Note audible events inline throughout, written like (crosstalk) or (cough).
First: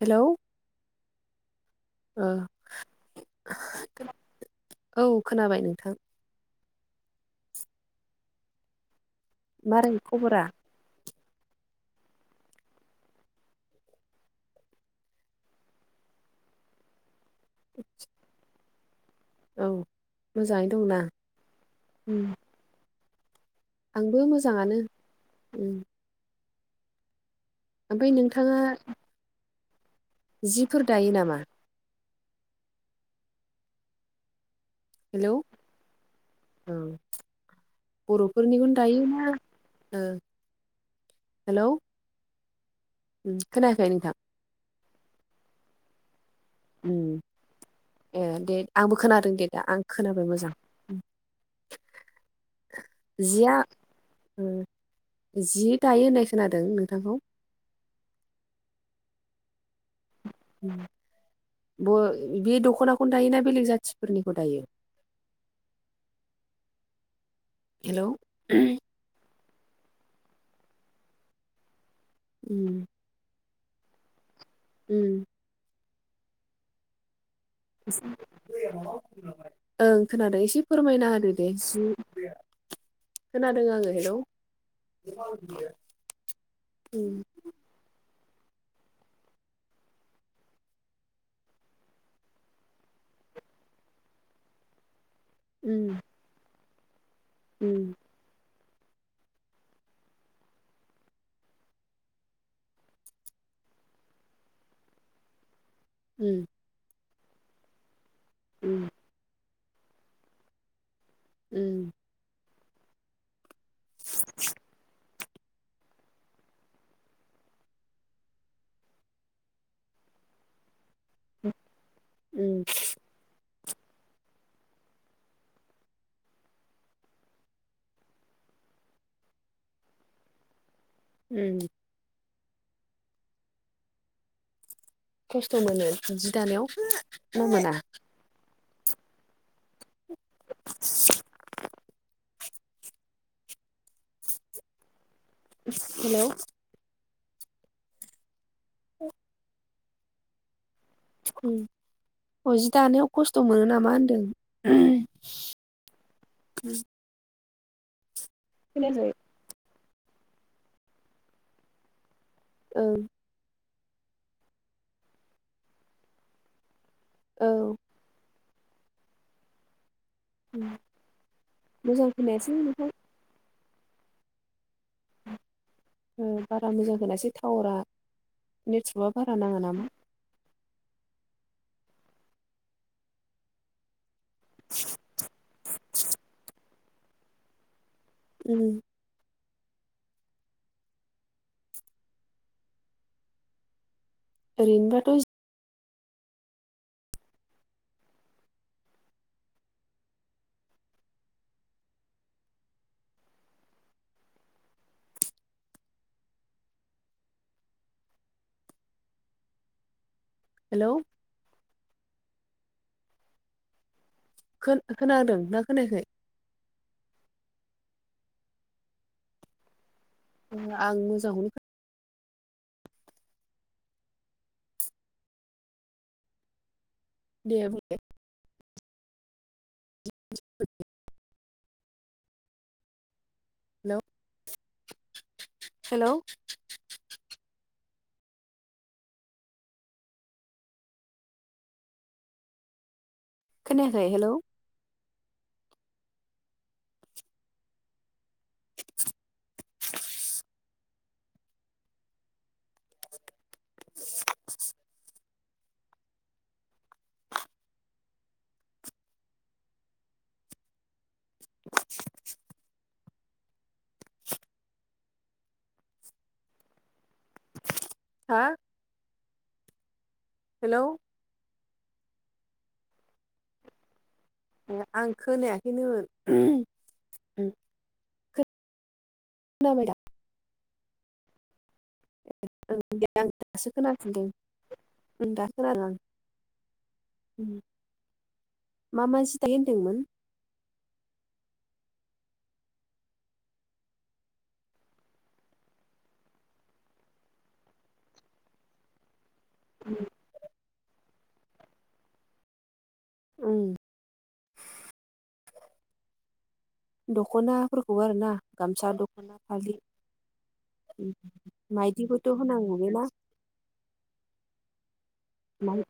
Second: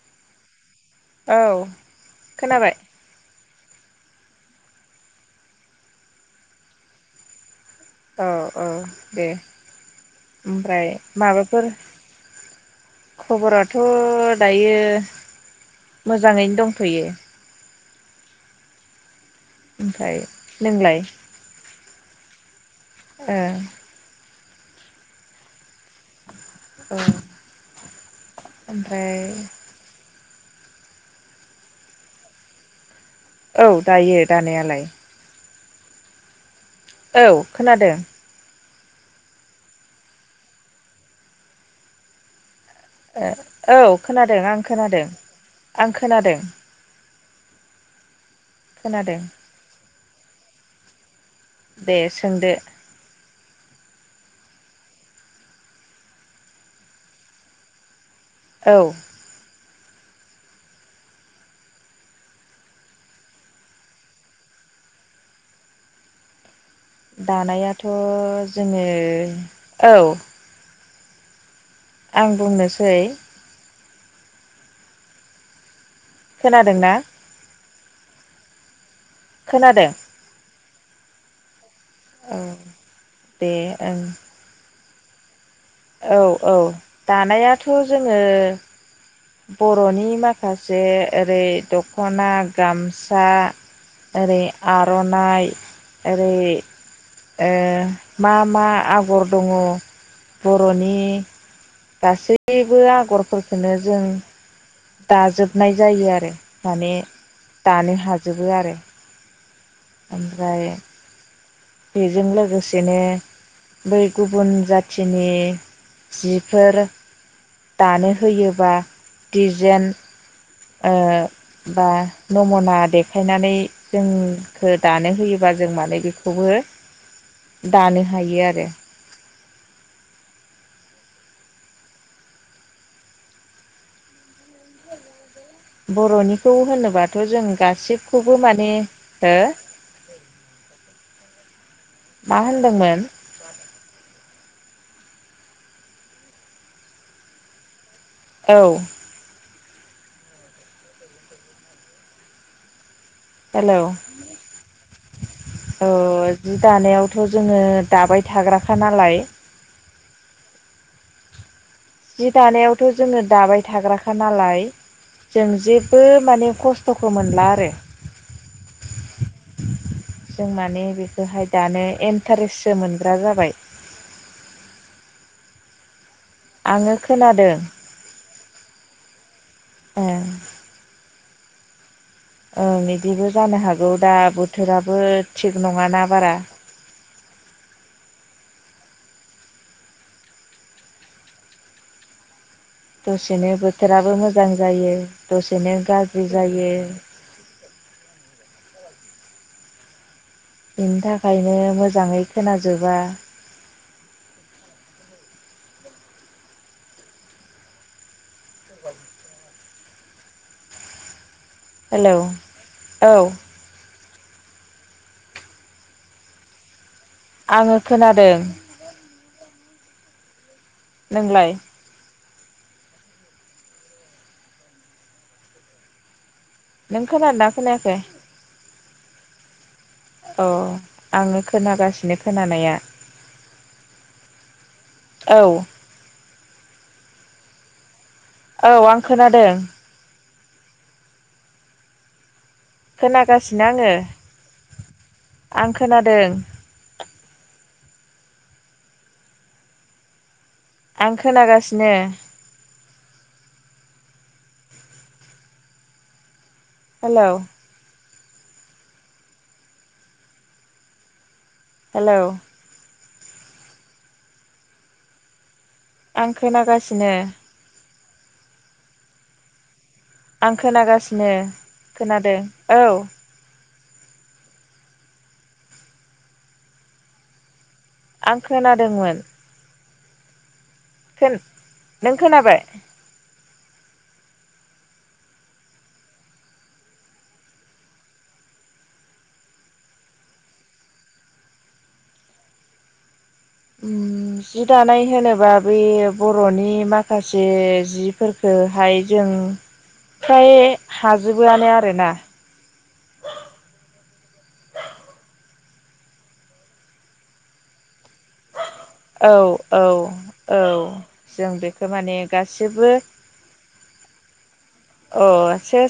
हेल'। औ खोनाबाय। औ खोनाबाय नोंथां। औ औ दे मारै खबरा ओमफ्राय माबाफोर। खबराथ' दायो मोजाङैनो दंथ'यो। (unintelligible) (inaudible) औ ओमफ्राय मोजाङै नोंलाय दंना? उम ओ। आंबो मोजाङानो। ओ। ओमफ्राय नोंथाङा। जिफोर दायो नामा? औ दायो दानायालाय। हेलौ। औ औ खोनादों। बर'फोरनिखौनो दायोना ओ हेलौ। उम औ खोनायाखै नोंथां खोनादों आं खोनादों आं खोनादों। ओम ए दे आंबो खोनादों दे दा आं खोनाबाय मोजां। दे सोंदो। ओम जि दायो होननाय खोनादों नोंथांखौ। औ। उ बे दख'नाखौनो दायोना बेलेग जाथिफोरनिखौ दायो? (unintelligible) (inaudible) दानायाथ' हेलौ जोङो औ। आं बुंनोसै। ओम। खोनादोंना? खोनादों ओं खोनादों एसे फोरमायना होदो दे जि। औ दे खोनादों आङो ओं। हेलौ औ औ उम दानायाथ' जोङो। बर'नि माखासे ओरै दख'ना गामसा। ओरै आर'नाइ उम ओरै। ओ उम मा मा आगर दङ बर'नि गासैबो हुरनाय जायो आरो उम माने दानो हाजोबो आरो। उम ओमफ्राय उम बेजों लोगोसेनो बै गुबुन जाथि जिनि जिफोर दानो होयोबा डिजेन बा उम नमना देखायनानै जोंखौ दानो होयोबा जों माने बेखौबो दानो हायो आरो उम खस्थ' मोनो जि बर'निखौ दानायाव होनोबाथ' ना जों मोना गासिखौबो माने हो (inaudible) मा होनदोंमोन? हेल' औ अ जि दानायाव खस्थ' मोनो हेलौ नामा होनदों? औ जि दानायावथ' जोङो दाबाय थाग्राखा नालाय जि दानायावथ' ओं जोङो दाबाय थाग्राखा नालाय जों जेबो माने खस्थ' खस्थ'खौ मोनला औ आरो जों उम माने बेखौहाय दानो मोजां खोनायासै इन्टारेस्टसो नोंथां मोनग्रा जाबाय। बारा मोजां आङो होनासै खोनादों टावारा नेटवर्कआ बारा नाङा नामा? ओं ओं बिदिबो जानो हागौ दा बोथोराबो थिग नङाना बारा। उम दसेनो बोथोराबो मोजां जायो ओरैनोबाथ' दसेनो गाज्रि गारजि जायो। बेनि थाखायनो मोजाङै खोनाजोबा। हेल' हेल' औ खोन खोनादों ना खोनायाखाय? आङो खोनादों। ओ आं मोजांखौनो नोंलाय खोन नों खोनादों दा दे बुं। खोनायाखै? अ आङो खोनागासिनो खोनानाया। हेल' औ हेल' औ आं खोनादों। खोनागासिनो आङो खोनायाखै हेलौ आं खोनादों। आं खोनागासिनो। हेल' हेल' आं खोनागासिनो। हा आं हेलौ खोनागासिनो खोनादों औ आं खोनायाखैनोमोन। आं खोनादोंमोन। खोनाबायदा? खोन नों खोनाबाय? आं दासो खोनाफिनदों दा खोनादों आं मा मा जि दायो होनदोंमोन? उम जि दानाय होनोबा बे बर'नि माखासे जिफोरखोहाय जों फ्राय हाजोबोआनो आरोना उम दख'नाफोर खौ आरोना गामसा औ दख'ना, फालि औ औ जों बेखौ माने माइदिबोथ' होनांगौबे गासिबो ना? (inaudible) अ एसे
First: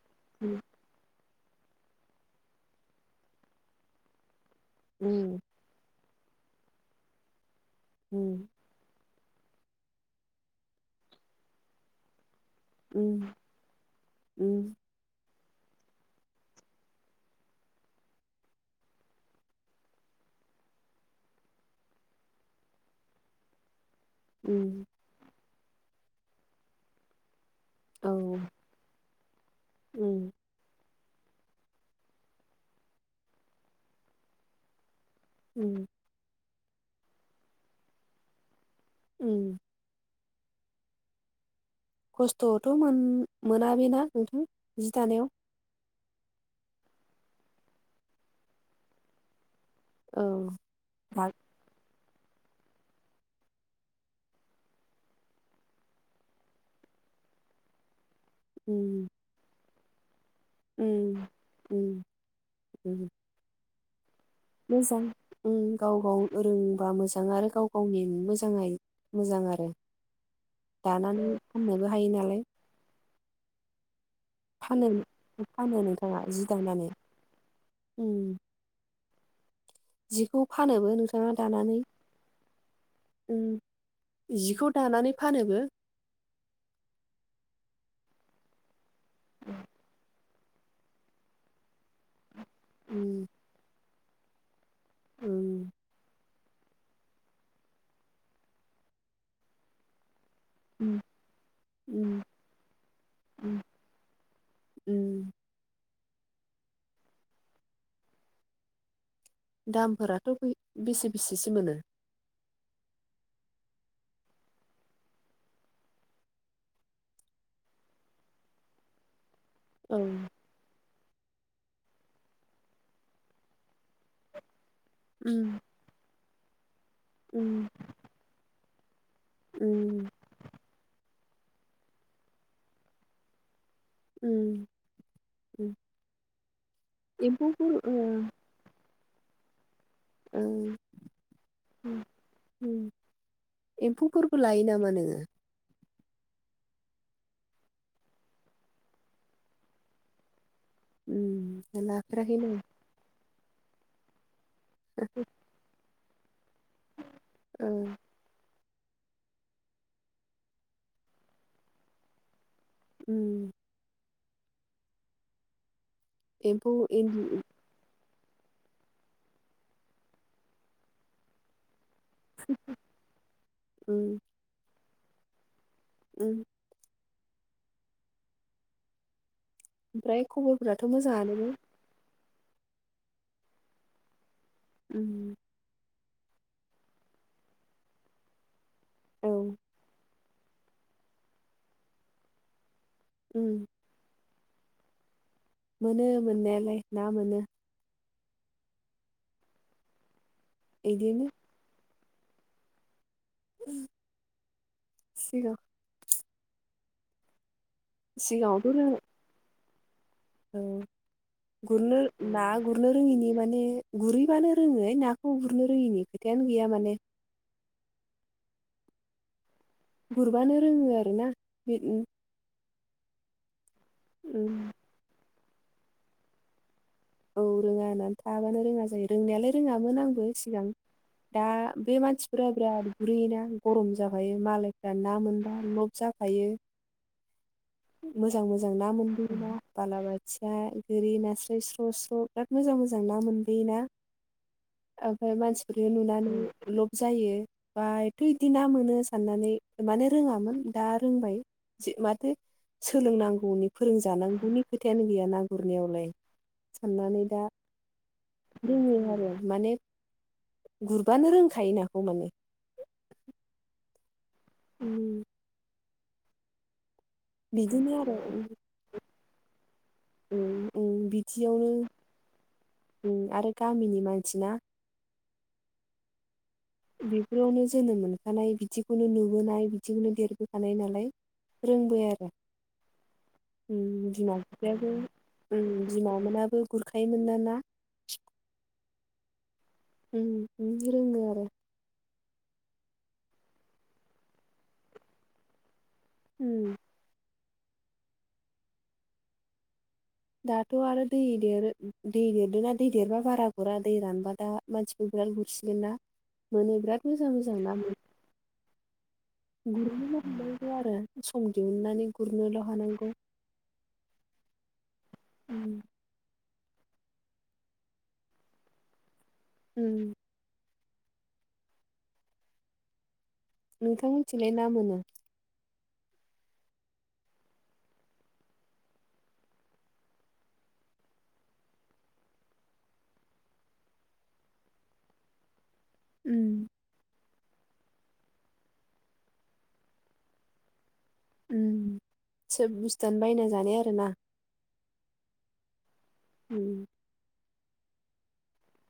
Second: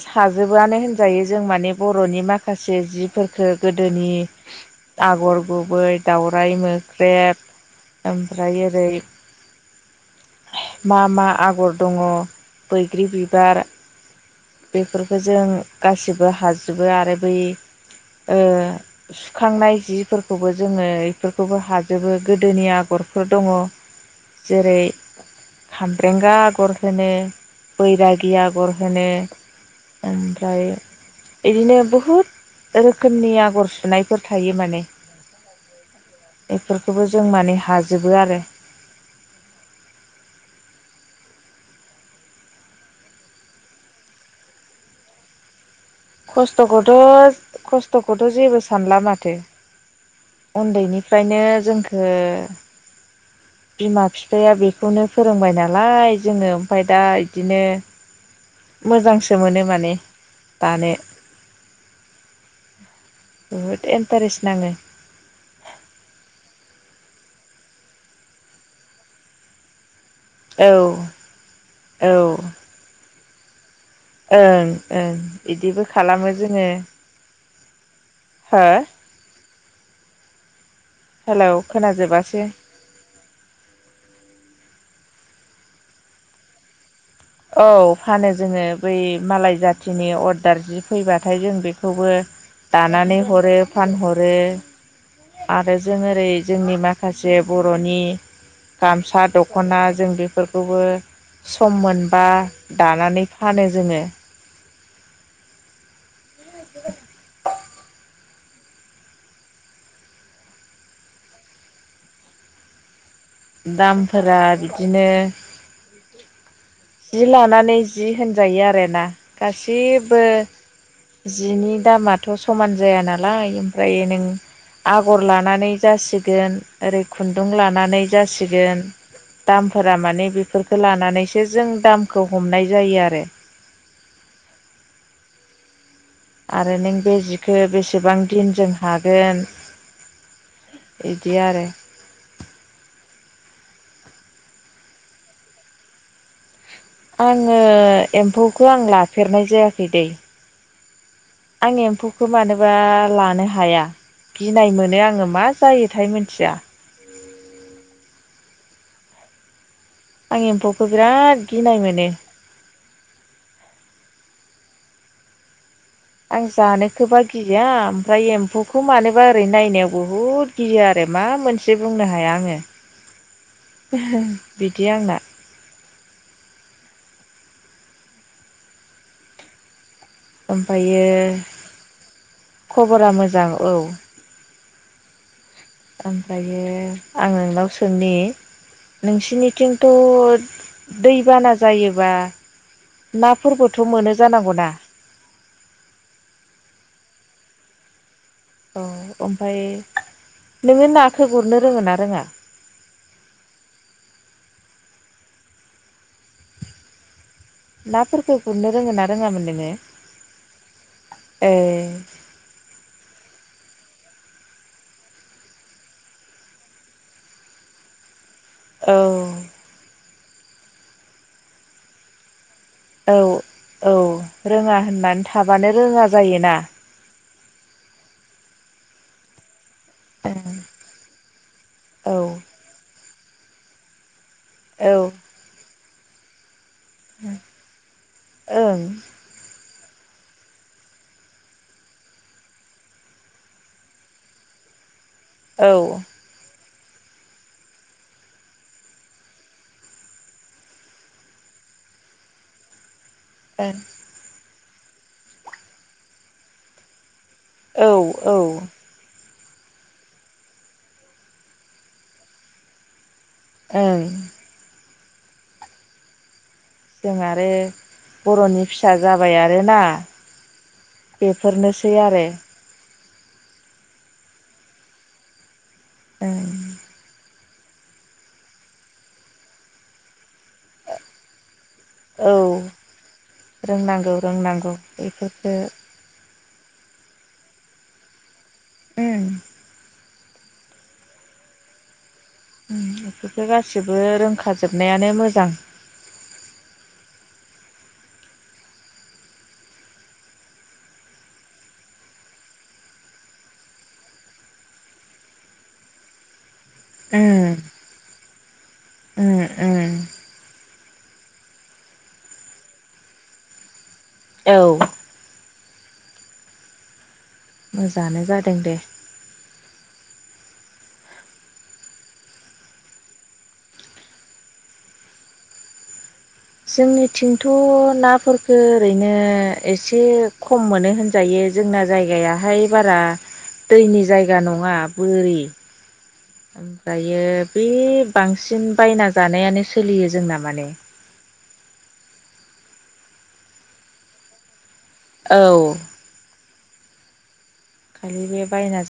उम साजोबोआनो होनजायो जों माने बर'नि माखासे जिफोरखो गोदोनि आगर गुबै दाावराइ मोख्रेब, उम ओमफ्राय ओरै मा मा आगर दङ बैग्रि उम बिबार उम बेफोरखौ जों गासिबो हाजोबो आरो बै ओ सुखांनाय जिफोरखौबो जोङो इफोरखौबो हाजोबो। गोदोनि आग रफोर दङ जेरै उम खामब्रेंगा आगर होनो औ बैरागि आगर होनो उम ओमफ्राय बिदिनो बहुद रोखोमनि आगर सुनायफोर थायो माने उम बेफोरखौबो जों माने हाजोबो आरो। उम खस्थ'थ' मोनाबिना नोंथां जि दानायाव? खस्थ'खौथ' खस्थ'खौथ' जेबो सानला माथो औ दा उन्दैनिफ्रायनो जोंखो बिमा बिफाया बेखौनो फोरोंबाय नालाय जोङो ओमफ्राय दा इदिनो उम मोजांसो मोनो माने। दानो उम उम उम (inaudible) नाङो मोजां ओं गाव गाव रों बा मोजां आरो गाव गावनि मोजाङै मोजां आरो औ दानानै फाननोबो औ हायो ओं नालाय ओं फानो ओं फानो बिदिबो नोंथाङा खालामो जि जोङो। दानानै उम हो? जिखौ फानोबो नोंथाङा हेलौ दानानै खोनाजोबासै उम जिखौ दानानै फानोबो? औ फानो जोङो। बै मालाय जाथिनि अर्दार जि फैबाथाय जों बेखौबो उम दानानै हरो फानहरो उम आरो जों ओरै जोंनि माखासे बर'नि गामसा दख'ना जों बे फोरखौबो उम सम उम मोनबा दानानै उम फानो जोङो। उम (inaudible) दामफोराथ' बेसे बेसेसो मोनो? दामफोरा बिदिनो जि लानानै जि होनजायो आरोना औ गासिबबो जिनि दामाथ' समान जाया नालाय ओमफ्रायो नों आगर उम लानानै जासिगोन ओरै खुन्दुं उम लानानै जासिगोन दामफोरा उम माने बेफोरखौ लानानैसो जों दामखौ हमनाय जायो आरो उम उम आरो नों बे जिखो एम्फौफोर ओ बेसेबां दिनजों हागोन औ बिदि आरो ओम उम एम्फौफोरबो लायो नामा नोङो? आङो एम्फौखो आं लाफेरनाय जायाखै दैे आं उम एम्फौखो लाफेराखैनो मानोबा लानो हाया गिनाय मोनो आङो मा जायो थाय मिनथिया। ओं। आं एम्फौखो बिराद गिनाय मोनो। उम। आं एम्फौ जानोखोबा इन्दि गिया फ्राय एम्फौखौ मानोबा ओरै नायनायाव बुहुत गियो आरो मा मोनसे दे बुंनो हाया उम आङो बिदि आंना। उम। ओमफ्राय खबरफोराथ' ओमफ्रायो मोजाङानोमोन? खबरा मोजां औ। उम। ओमफ्रायो आं नोंनाव सोंनि औ नोंसिनिथिंथ' दैबाना जायोबा उम नाफोरबोथ' मोनो जानांगौना? मोनो मोननायालाय ना मोनो। औ ओमफाय नोङो इदिनो नाखो गुरनो रोङो ना रोङा? (unintelligible) नाफोरखो सिगाङावथ' गुरनो रों रोङो ना रोङामोन नोङो? औ ए गुरनो ना गुरनो रोङिनि माने गुरैबानो रोङोहाय नाखौ गुरनो रोङिनि खोथायानो गैया माने औ। गुरबानो रोङो आरो ना बिदिन औ औ रोङा होननानै थाबानो रोङा जायोना। औ रोङा होननानै थाबानो रोङा जायो रोंनायालाय रोङामोन आंबो ओं सिगां दा बे औ मानसिफोरा बिराद गुरैयोना गरम जाब हायो औ मालायफ्रा ना मोनबा लब जाफायो। मोजां मोजां ओं ना मोनबोयोना बालाबाथिया गोरि नास्राय स्र स्र' बिराद मोजां मोजां ना मोनबोयोना ओं औ मानसिफोरखौ नुनानै लब जायो बायथिदि ना मोनो साननानै माने रोङामोन दा रोंबाय। जे माथो सो सोलोंनांगौनि फोरोंजानांगौनि खोथायानो गैया ना गुरनायावलाय साननानै दा औ औ। रोङो आरो माने गुरबानो रोंखायो नाखौ माने ओं। जों आरो बिदिनो आरो बर'नि फिसा जाबाय आरोना। उम उम बिदियावनो बेफोरनोसै आरो। उम आरो गामिनि मानसि ना ओं। बेफोरावनो जोनोम मोनखानाय बिदिखौनो नुबोनाय बिदिखौनो देरबोखानाय नालाय रोंबाय आरो। औ उम रोंनांगौ बिमा रोंनांगौ फिफायाबो बेफोरखो उम बिमा मोनाबो गुरखायोमोनना ना। उम। उम इदिनो रोङो आरो। उम इफोरखो गासिबो रोंखाजोबनायानो मोजां। उम। दाथ' आरो दै देरो दै देरदोंना दै देरबा बारा गुरा दै रानबा दा मानसिफोर बिराल गुरसिगोन ना मोनो बिराद मोजां उम मोजां ना उम मोनो। उम गुरनोल' हानांगौ आरो सम दिहुननानै गुरनोल' हानांगौ। (unintelligible) औ। उम मोजाङानो जादों दे। उम। नोंथांमोननिथिंलाय मा मोनो। जोंनिथिंथ' नाफोरखो ओरैनो एसे खम मोनो होनजायो। जोंना जायगायाहाय बारा दैनि जायगा नङा बोरि। उम ओमफ्रायो। बे बांसिन बायना जानायानो सोलियो जोंना माने ओम सोब बुस्थुआनो बायना जानाय आरोना। औ। उम। खालि बे बायना।